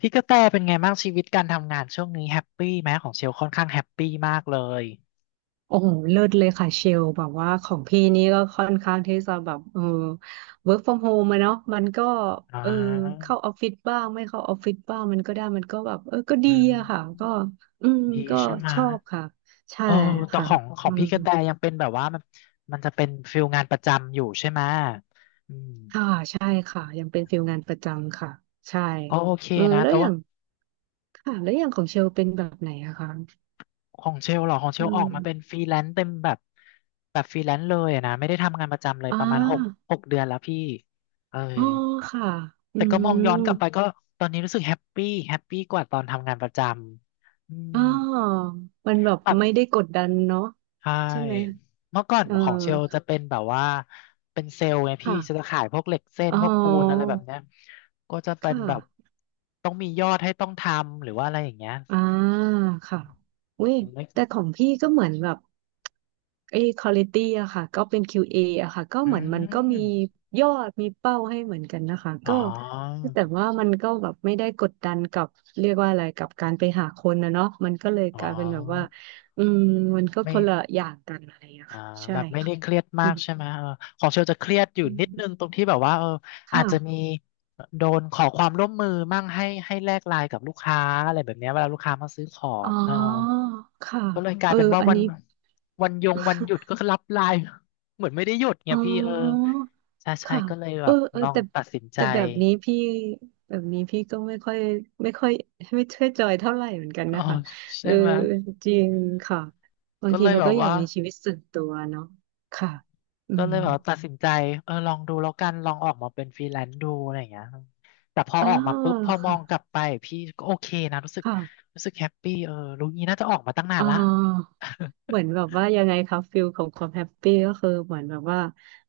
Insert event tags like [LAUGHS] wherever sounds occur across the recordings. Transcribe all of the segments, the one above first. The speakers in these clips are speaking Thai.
พี่กระแตเป็นไงบ้างชีวิตการทำงานช่วงนี้แฮปปี้ไหมของเชลค่อนข้างแฮปปี้มากเลยโอ้โหเลิศเลยค่ะเชลแบบว่าของพี่นี่ก็ค่อนข้างที่จะแบบwork from home อะเนาะมันก็อ่เออาเข้าออฟฟิศบ้างไม่เข้าออฟฟิศบ้างมันก็ได้มันก็แบบก็ดีอือะค่ะก็มอืมดีก็ใช่ไหมชอบค่ะใช่เออแต่ค่ะของขออืงมพี่กระแตยังเป็นแบบว่ามันจะเป็นฟิลงานประจำอยู่ใช่ไหมอืมค่ะใช่ค่ะยังเป็นฟิลงานประจำค่ะใช่ก็โอเคนะแล้วแต่อย่าว่างค่ะแล้วอย่างของเชลเป็นแบบไหนอะคะของเชลเหรอของเชอืลออกมมาเป็นฟรีแลนซ์เต็มแบบแบบฟรีแลนซ์เลยอะนะไม่ได้ทำงานประจำเลยอ่ประมาณหกาหกเดือนแล้วพี่เออ อ๋อค่ะอืแต่ก็มองม ย้อนกลับไปก็ตอนนี้รู้สึกแฮปปี้แฮปปี้กว่าตอนทำงานประจำอืมอ๋อมันแบบแบบไม่ได้กดดันเนาะใช่ใช่ไหมเมื่อก่อนเออของเชลจะเป็นแบบว่าเป็นเซลล์ไงพี่ค่ะจะขายพวกเหล็กเส้นอ๋อพวกปูนอะไรแบบเนี้ยก็จะคเป็นแบบ่ะต้องมียอดให้ต้องทำหรือว่าอะไรอย่างเงี้ยอ่าค่ะเว้ยแต่ของพี่ก็เหมือนแบบไอ้ควอลิตี้อะค่ะก็เป็น QA ออะค่ะก็อืเหมือนมันก็มีมยอดมีเป้าให้เหมือนกันนะคะอ๋อก็แต่ว่ามันก็แบบไม่ได้กดดันกับเรียกว่าอะไรกับการไปหาคนนะเนาะมันก็เลยอ๋อกลายเป็นแบบว่าอืมมันก็คไม่ นละอย่างกันอะไรอะอ่าค่ะใช่แบบไม่ค่ะได้เครียดอมากใช่ไหมเออของเชลจะเครียดอยู่ืม นิดนึงตรงที่แบบว่าอาจค่ะ จะมีโดนขอความร่วมมือมั่งให้แลกไลน์กับลูกค้าอะไรแบบเนี้ยเวลาลูกค้ามาซื้อขออ๋อ งเออค่ะก็เลยกลาเอยอเป็นว่าอันนี้ วันหยุด [LAUGHS] ก็รับไลน์ [LAUGHS] เหมือนไม่ได้หยุดไงอ๋พี่เอออ ใช่ใช่ค่ะก็เลยแบเออบเออลองแต่ตัดสินใจ แต่แบบนี้พี่แบบนี้พี่ก็ไม่ค่อยไม่ค่อยไม่ค่อยจอยเท่าไหร่เหมือนกัน [LAUGHS] อ๋อนะคะเอใช่อไหมจริงค่ะ บางก็ทีเลยเราแบก็บอยากว่า มีชีวิตส่วนตัวเนาะค่ะอืก็มเลยแบบว่าตัดสินใจเออลองดูแล้วกันลองออกมาเป็นฟรีแลนซ์ดูอะไรอย่างเงี้ยแต่พออ้าออกมาปุ๊บวพอมค่ะองกลับไปพี่ก็โอเคนะรู้สึกค่ะ รู้สึกแฮปปี้เออรู้งี้น่าจะออกมาตั้งนานอ๋อ ละ เหมือ [LAUGHS] นแบบว่ายังไงครับฟิลของความแฮปปี้ก็คือเหมือนแบบว่า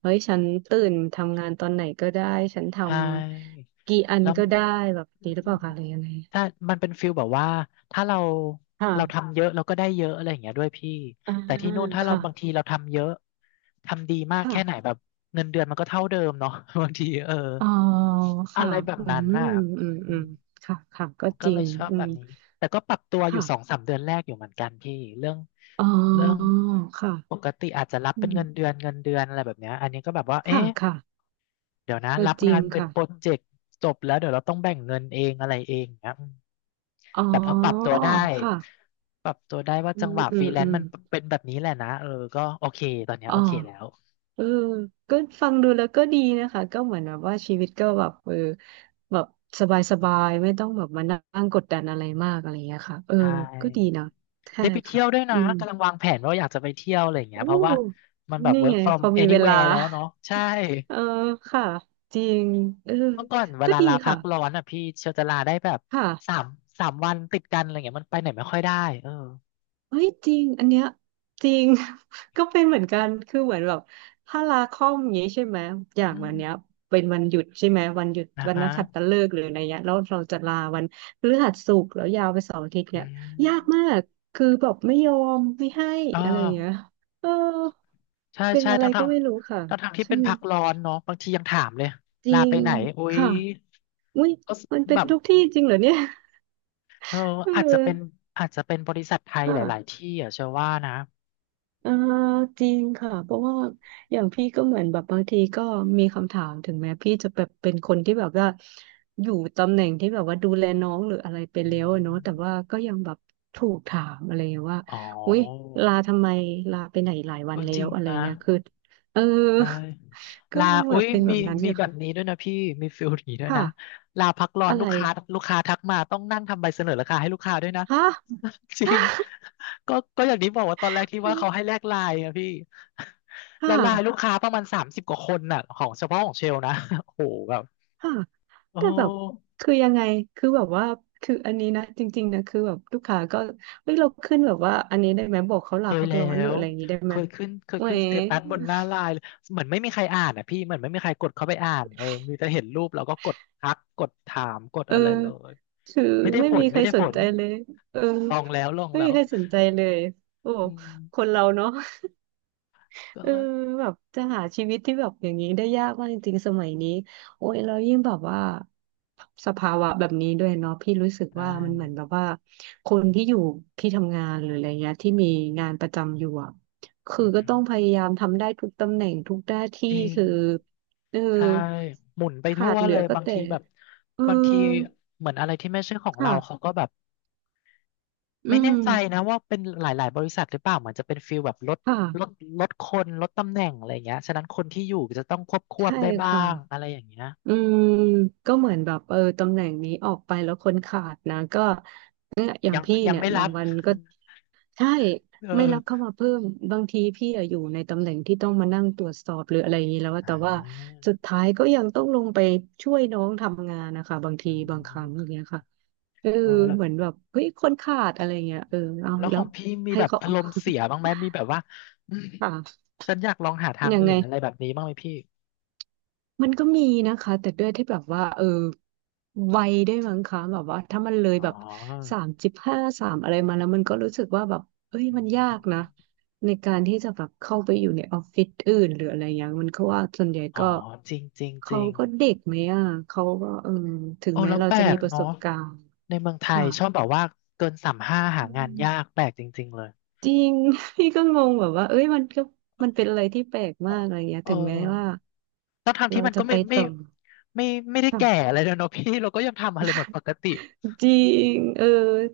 เฮ้ยฉันตื่นทำงานตอนไหนก็ได้ฉันทใช่ำกี่อันแล้วก็อืมได้แบบนี้หรือเปล่าคะหรือยังไงถ้ามันเป็นฟิลแบบว่าถ้าเราค่ะเราทำค่ะเยอะเราก็ได้เยอะอะไรอย่างเงี้ยด้วยพี่อ่าแต่ที่นู่นถ้าเราค่ะบางทีเราทำเยอะทำดีมากค่ะแค่ไหนแบบเงินเดือนมันก็เท่าเดิมเนาะ [LAUGHS] บางทีเอออ๋ออะค่ะไรแบบอืค่ะมนั้นน่ะอืมอือืมม ค่ะค่ะก็จก็ริเลงยชอบอืแบมบนี้ แต่ก็ปรับตัวอค่ะยู่สองสามเดือนแรกอยู่เหมือนกันพี่เรื่องอ๋อเรื่องปค่ะกติอาจจะรับอืเป็นเงิมนเดือนอะไรแบบเนี้ยอันนี้ก็แบบว่า ค่ะเอ๊ะค่ะเดี๋ยวนะก็รับจริงางนเป็นค่ะโปรเจกต์จบแล้วเดี๋ยวเราต้องแบ่งเงินเองอะไรเองเงี้ยอืมอ๋อแต่พอออปรับตัวได้ค่ะปรับตัวได้ว่าอืจังมหวะอืฟรีมแลอืนมซ์มันเป็นแบบนี้แหละนะเออก็โอเคตอนเนี้ยอ๋อ โอเคแล้วเออก็ฟังดูแล้วก็ดีนะคะ ก็เหมือนแบบว่าชีวิตก็แบบแบบสบายๆไม่ต้องแบบมานั่งกดดันอะไรมากอะไรอย่างเงี้ยค่ะเออใชก็ดี่เนาะใช่ได้ไปเที่ค่ะ ยวด้วยอืนะมกำลังวางแผนว่าอยากจะไปเที่ยวอะไรอย่างเงี้โอ้ยเพราะว่ามันแบบ นี่ work ไงพ from อมีเวลา anywhere แล้วเนาะใช่ [LAUGHS] เออค่ะ จริงเออเมื่อก่อนเวก็ลาดีลาพัค่ะ กร้อนอ่ะพี่เชียวจะลาได้แบบค่ะ สามสามวันติดกันอะไรเงี้ยมันไปไหนไม่ค่อยได้เออเฮ้ยจริงอันเนี้ยจริง [LAUGHS] ก็เป็นเหมือนกันคือเหมือนแบบถ้าลาคอมอย่างนี้ใช่ไหมอย่างอืวันมเนี้ยเป็นวันหยุดใช่ไหมวันหยุดนะวันฮะนักขัตฤกษ์หรืออะไรเงี้ยแล้วเราจะลาวันพฤหัสศุกร์แล้วยาวไปเสาร์อาทิตย์อืเนี่ยยากมามกคือแบบไม่ยอมไม่ให้เอออะไรอย่างเงี้ยเออใช่เป็นใช่อะไรทั้งก็ทั้งไม่รู้ค่ะทั้งทั้งที่ใช่เป็นไหมพักร้อนเนาะบางทียังถามเลยจริลาไปงไหนอุ๊ยค่ะอุ้ยก็มันเป็แบนบทุกที่จริงเหรอเนี่ย เออ [LAUGHS] เออาจจะอเป็นอาจจะเป็นบริษัทไทยหลายๆค่ะ ที่อ่ะเชื่อว่านะเออจริงค่ะเพราะว่าอย่างพี่ก็เหมือนแบบบางทีก็มีคำถามถึงแม้พี่จะแบบเป็นคนที่แบบว่าอยู่ตำแหน่งที่แบบว่าดูแลน้องหรืออะไรไปอืแล้มวอะเนาะแต่ว่าก็ยังแบบถูกถามอะไรอย่างเงี้ยว่าอ๋ออุ๊ยลาทำไมลาไปไหนหลายวัเอนอแล้จริวงอะไรนะ เงี้ยคือเออ ใช่ [LAUGHS] ก็ลายังแบอุ้บยเป็นแบมีบนั้นอมียู่แบค่ะบนี้ด้วยนะพี่มีฟิลนี้ด้วยค่ะนะลาพักร้อนอะลูไรกค้าลูกค้าทักมาต้องนั่งทำใบเสนอราคาให้ลูกค้าด้วยนะ ฮะ [LAUGHS] จริงก็อย่างนี้บอกว่าตอนแรกที่ว่าเขาให้แล [LAUGHS] กไลน์นะพี่ [LAUGHS] แล้ค่ะ วไลน์ลูกค้าประมาณ30กว่าคนน่ะของเฉพาะของเชลนะ [LAUGHS] โอ้โหแบบค่ะโอแต่แบบ้คือยังไงคือแบบว่าคืออันนี้นะ จริงๆนะ คือแบบลูกค้าก็เฮ้ยเราขึ้นแบบว่าอันนี้ได้ไหมบอกเขาเคลายพักแล้ร้อนหรือวอะไรอย่างนี้ได้เคไหมยขึ้นเคยแหมขึ้นสเตตัสบนหน้าไลน์เลยเหมือนไม่มีใครอ่านอ่ะพี่เหมือนไม่มีใครกดเข้าไปอ่านเออมีแต่เห็นรูปแล้วก็กดทักกดถามกดเอออะไรเลย คือไม่ได้ไม่ผมีลใคไม่รได้สผนลใจเลยเออลองแล้วลองไม่แล้มีวใครสนใจเลยโอ้อืคนมเราเนาะ ก็เออเลิกแบบจะหาชีวิตที่แบบอย่างนี้ได้ยากมากจริงๆสมัยนี้โอ้ยแล้วยิ่งแบบว่าสภาวะแบบนี้ด้วยเนาะพี่รู้สึกใช่ว่ามันเหมือนแบบว่าคนที่อยู่ที่ทำงานหรืออะไรเงี้ยที่มีงานประจำอยู่อะคืออือก็ฮึต้องพยายามทำได้ทุกตำแหน่งทุกหน้าที่จริงคือเออใช่หมุนไปขาทั่ดวเหลืเลอยก็บางแต่ทีแบบเออบางทีเหมือนอะไรที่ไม่ใช่ของเราเขาค่ะก็แบบอืไม่แน่มใจนะว่าเป็นหลายๆบริษัทหรือเปล่าเหมือนจะเป็นฟีลแบบลดค่ะลดคนลดตำแหน่งอะไรอย่างเงี้ยฉะนั้นคนที่อยู่จะต้องควบควใช่บได้บ้าค่ะ งอะไรอย่างเงี้ยอืมก็เหมือนแบบตำแหน่งนี้ออกไปแล้วคนขาดนะก็เนี่ยอย่างยังพี่ยังเนี่ยไม่รับางบวันก็ใช่เอไม่รับเข้าอมาเพิ่มบางทีพี่อะอยู่ในตำแหน่งที่ต้องมานั่งตรวจสอบหรืออะไรอย่างนี้แล้วอะอ่แต่ว่าาสุดท้ายก็ยังต้องลงไปช่วยน้องทำงานนะคะบางอืทีบางครั้งอย่างมเงี้ยค่ะเออเออแล้ว เหมือนแบบเฮ้ยคนขาดอะไรเงี้ยเออเอาแล้วขแล้อวงพี่มีให้แบบเขา อารมณ์เสียบ้างไหมมีแบบว่าอืม [LAUGHS] ค่ะฉันอยากลองหาทางยังอื่ไง นอะไรแบบนี้บ้างไหมพี่ มันก็มีนะคะแต่ด้วยที่แบบว่าเออวัยได้วยมั้งคะแบบว่าถ้ามันเลยอ๋แบอบ35สามอะไรมาแล้วมันก็รู้สึกว่าแบบเอ้ยอืมันยากนะมในการที่จะแบบเข้าไปอยู่ในออฟฟิศอื่นหรืออะไรอย่างเงี้ยมันก็ว่าส่วนใหญ่อ๋อก็จริงจริงจเขาริงก็เด็กไหมอ่ะเขาก็เออถึงโอ้แม้แล้วเราแปลจะมีกประสเนาะบการณ์ในเมืองไทค่ะยชอบแบบว่าเกิน35หาอืงานยากมแปลกจริงๆเลยจริง [LAUGHS] พี่ก็งงแบบว่าเอ้ยมันก็มันเป็นอะไรที่แปลกมากอะไรเงี้ยเออถึงแม้ว่าแล้วทางที่เรามันจะก็ไปต่อไม่ไม่ได้ค่ะ แก่อะไรเลยเนาะพี่เราก็ยังทำอะไรเหมือนปกติ จริงเออ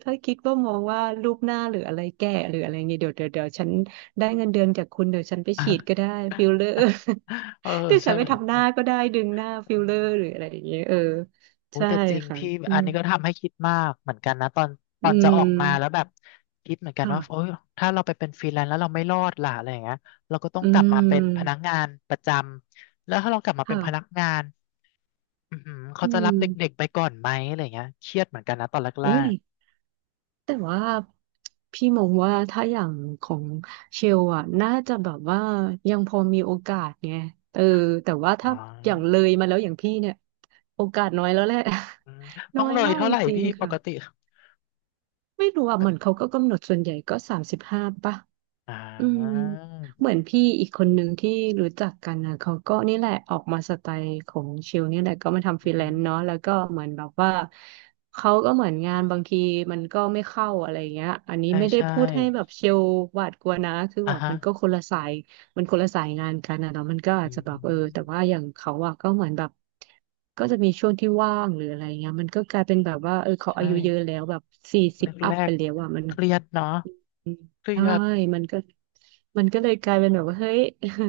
ถ้าคิดว่ามองว่ารูปหน้าหรืออะไรแก่หรืออะไรเงี้ยเดี๋ยวฉันได้เงินเดือนจากคุณเดี๋ยวฉันไปฉีด [LAUGHS] ก็ได้ฟิลเลอร์ เออ [LAUGHS] เดี๋ยวใช่ฉันไปไหม ทำหน้าก็ได้ดึงหน้าฟิลเลอร์หรืออะไรอย่างเงี้ยเออโอ้ยใช่แต่จริงค่ะ พี่อือันมนี้ก็ทำให้คิดมากเหมือนกันนะตอนตอือนจะอมอกมาแล้วแบบคิดเหมือนกันค่ะว่าโอ้ยถ้าเราไปเป็นฟรีแลนซ์แล้วเราไม่รอดล่ะอะไรอย่างเงี้ยเราก็ต้องอืกลับมาเป็นพนักมงานประจำแล้วถ้าเรากลับมาเป็นพนักค่ะงานอือหือเขาอืจะรับเด็กมๆไปก่อนไหมอะไรอย่างเงี้ยเครียดเหมือนกันนะตอนแรอุ้ย กแต่ว่าพี่มองว่าถ้าอย่างของเชลอ่ะน่าจะแบบว่ายังพอมีโอกาสไงเออแต่ว่าๆอ๋อถ้าอย่างเลยมาแล้วอย่างพี่เนี่ยโอกาสน้อยแล้วแหละ อืม [LAUGHS] น้ต้อองยเลยมากเท่าจไหร่ริงพี่ๆปค่ะกติไม่รู้อ่ะเหมือนเขาก็กำหนดส่วนใหญ่ก็สามสิบห้าป่ะ อ่อืมาเหมือนพี่อีกคนนึงที่รู้จักกันนะเขาก็นี่แหละออกมาสไตล์ของชิลนี่แหละก็มาทำฟอืรีอแลหืนอซ์เนาะแล้วก็เหมือนแบบว่าเขาก็เหมือนงานบางทีมันก็ไม่เข้าอะไรเงี้ยอันนี้ใช่ไม่ได้ใช่พูดให้แบบชิลหวาดกลัวนะคืออ่ะแบบฮะมันก็คนละสายมันคนละสายงานกันนะเนาะมันก็อือาจจะแบบเออแต่มว่าอย่างเขาอะก็เหมือนแบบก็จะมีช่วงที่ว่างหรืออะไรเงี้ยมันก็กลายเป็นแบบว่าเออเขาอาใช่ยุเยอะแล้วแบบสี่สิบอัแรพไปกแล้วอะมัน ๆเครียดเนาะอืมเครีใช่ยด มันก็มันก็เลยกลายเป็นแบบว่าเฮ้ย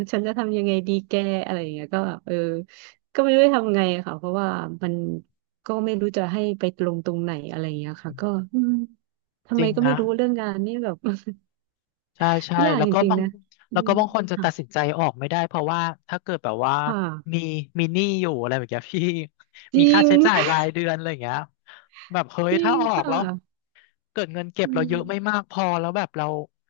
[LAUGHS] ฉันจะทำยังไงดีแกอะไรอย่างเงี้ยก็แบบเออก็ไม่รู้จะทำไงอะค่ะเพราะว่ามันก็ไม่รู้จะให้ไปลงตรงไหนอะไรอย่างเงี้ยค่ะก็อืมทำจไมริงก็ไม่นะรู้เรื่องงานนี่แบบ ใช่ใช่ [LAUGHS] ยากจริงๆนะอืแล้วก็มบางคนจะค่ะตัดสินใจออกไม่ได้เพราะว่าถ้าเกิดแบบว่าคมี่ะมีหนี้อยู่อะไรแบบเนี้ยพี่ จ [LAUGHS] มีริค่าง ใช้จ่ายรายเดือนอะไรอย่างเงี้ยแบบเฮ้ [LAUGHS] ยจริถ้างออกค่ะแล้วเกิดเงินเก็บอืเราเยอะไม่มมากพอแล้วแบบเรา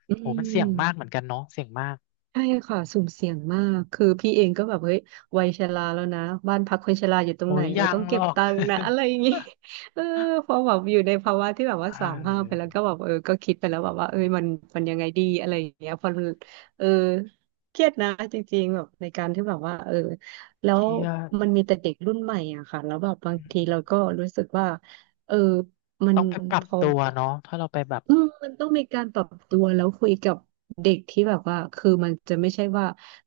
อืโอ้มันเสี่ยงมากเหม มือนกันเนาะเสี่ยงมากใช่ค่ะสุ่มเสี่ยงมากคือพี่เองก็แบบเฮ้ยวัยชราแล้วนะบ้านพักคนชราอยู่ตรงโอ้ไหนยเรายัต้งองหรเก็บอก [LAUGHS] ตังค์นะอะไรอย่างงี้ [LAUGHS] เออพอแบบอยู่ในภาวะที่แบบเว่าสามห้าไปออแล้วก็แบบเออก็คิดไปแล้วแบบว่าเอ้ยมันยังไงดีอะไรอย่างเงี้ยพอเออเครียดนะจริงๆแบบในการที่แบบว่าเออแล้เควรียดมันมีแต่เด็กรุ่นใหม่อะค่ะแล้วแบบบางอืมทีเราก็รู้สึกว่าเออมันต้องไปปรัพบอ ตัวเนาะถ้าเราไปแบบอืมมันต้องมีการปรับตัวแล้วคุยกับเด็กที่แบบว่าคือมันจะไม่ใช่ว่า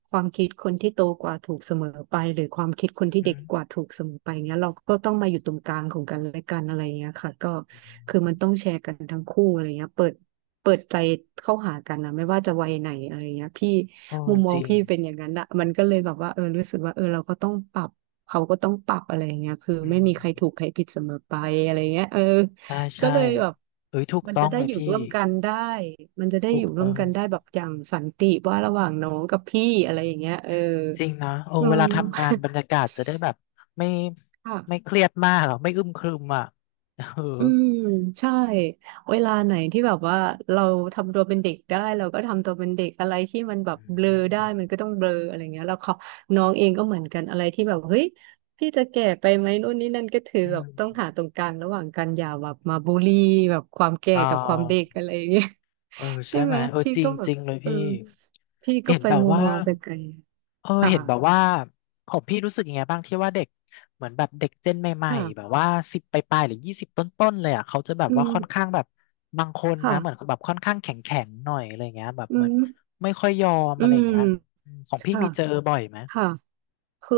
ความคิดคนที่โตกว่าถูกเสมอไปหรือความคิดคนอือที่เด็หืกอกว่าถูกเสมอไปเงี้ยเราก็ต้องมาอยู่ตรงกลางของกันและกันอะไรเงี้ยค่ะก็คือมันต้องแชร์กันทั้งคู่อะไรเงี้ยเปิดใจเข้าหากันนะไม่ว่าจะวัยไหนอะไรเงี้ยพี่โอ้มุมมอจงริงพี่เป็นอย่างนั้นอะมันก็เลยแบบว่าเออรู้สึกว่าเออเราก็ต้องปรับเขาก็ต้องปรับอะไรเงี้ยคืออืไม่มีใครถูกม ใครผิดเสมอไปอะไรเงี้ยเออ ใช่ก็ใช่เลยแบบเอ้ยถูกมันต้อจะงได้เลยอยู่พี่ร่วมกันได้มันจะได้ถูอกยู่ร่วต้มองกันได้แบบอย่างสันติว่าระหว่างน้องกับพี่อะไรอย่างเงี้ยเออจริงนะโอ้อืเวลาทำงานม บรรยากาศจะได้แบบไม่ [LAUGHS] ไม่เคค่ะ รียดมากหรอไม่อึมครึมอ่ะเอออืมใช่เวลาไหนที่แบบว่าเราทำตัวเป็นเด็กได้เราก็ทำตัวเป็นเด็กอะไรที่มันแบบอืเบลอได้มมันก็ต้องเบลออะไรเงี้ยแล้วเขาน้องเองก็เหมือนกันอะไรที่แบบเฮ้ยพี่จะแก่ไปไหมนู่นนี่นั่นก็ถืออืแบบมต้องหาตรงกลางระหว่างกันอย่าแบบมาบูลลี่แบบความแก่อ่กับความเด็กาอะไรอย่างเงี้ย เออ [LAUGHS] ใช่ใช่ไหไหมมเออพี่จริก็งแบจบริงเลยเออพี่พี่ก็เห็นไปแบบมุมว่า มองไปไกลเออค่ะเห็นแบบว่าของพี่รู้สึกยังไงบ้างที่ว่าเด็กเหมือนแบบเด็กเจนใหม่ค่ะๆแบบว่าสิบปลายๆหรือยี่สิบต้นๆเลยอ่ะเขาจะแบบอืว่ามค่อนข้างแบบบางคนนะเหมือนค่ะแบบค่อนข้างแข็งๆหน่อยอะไรเงี้ยแบบอืเหมือนมไม่ค่อยยอมอือะไรมเงี้ยอืมของพี่ค่ะมีเจอบ่อยไหมค่ะคือ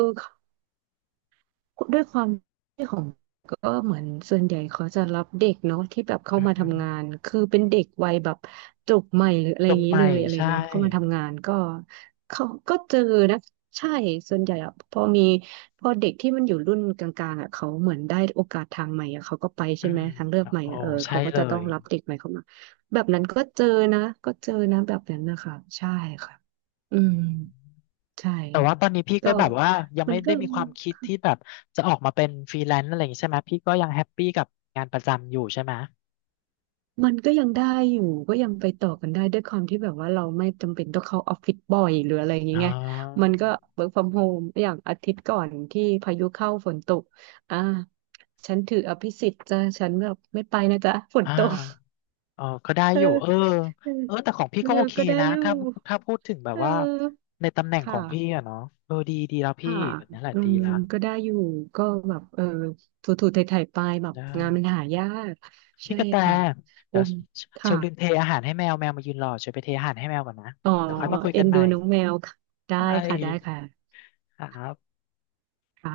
ด้วยความที่ของก็เหมือนส่วนใหญ่เขาจะรับเด็กเนาะที่แบบเข้าอือมาหือทำงานคือเป็นเด็กวัยแบบจบใหม่หรืออะไรจอย่าบงนี้ใหเลม่ยอะไรเงี้ใช่ ยเข้ามาทำงานก็เขาก็เจอนะใช่ส่วนใหญ่อะพอมีพอเด็กที่มันอยู่รุ่นกลางๆอะเขาเหมือนได้โอกาสทางใหม่อะเขาก็ไปอืใช่ไหมมทางเลือกใหม่โอ้อะเออใช่เขาก็เลจะต้องยรับเด็กใหม่เข้ามาแบบนั้นก็เจอนะก็เจอนะแบบนั้นนะคะใช่ค่ะอือืมมใช่แต่ว่าตอนนี้พี่ก็ก็แบบว่ายังมัไม่นก็ ได้มีความคิดที่แบบจะออกมาเป็นฟรีแลนซ์อะไรอย่างงี้ใช่ไหมพี่ก็ยังแฮปปี้กับงานประจำอยู่ใช่ไหม มันก็ยังได้อยู่ก็ยังไปต่อกันได้ด้วยความที่แบบว่าเราไม่จำเป็นต้องเข้าออฟฟิศบ่อยหรืออะไรอย่างเงี้อ๋ยไงอมันก็ work from home อย่างอาทิตย์ก่อนที่พายุเข้าฝนตกอ่าฉันถืออภิสิทธิ์จ้ะฉันแบบไม่ไปนะจ๊ะฝนอ่าตกเออก็ได้เอออยู่เออเออเออแต่ของพี่เออก็โอเคก็ได้นะ อยู่ถ้าพูดถึงแบบเอว่าอในตำแหน่งขอค่ะงพี่อะเนาะเออดีแล้วพี่ค่ะแบบนี้แหละอืดีมละก็ได้อยู่ก็แบบเออถูๆไถ่ๆไปแบบได้งานมันหายากพี่ใช่กระแตค่ะโอ้เดี๋ยวเชค่ะ ลลืมเทอาหารให้แมว แมวมายืนรอเชลไปเทอาหารให้แมวก่อนนะอ๋อเดี๋ยวค่อยมาคุยเอ็กันนใหดูม่ น้องแมวค่ะได้ใชค่ะได้่ค่ะครับค่ะ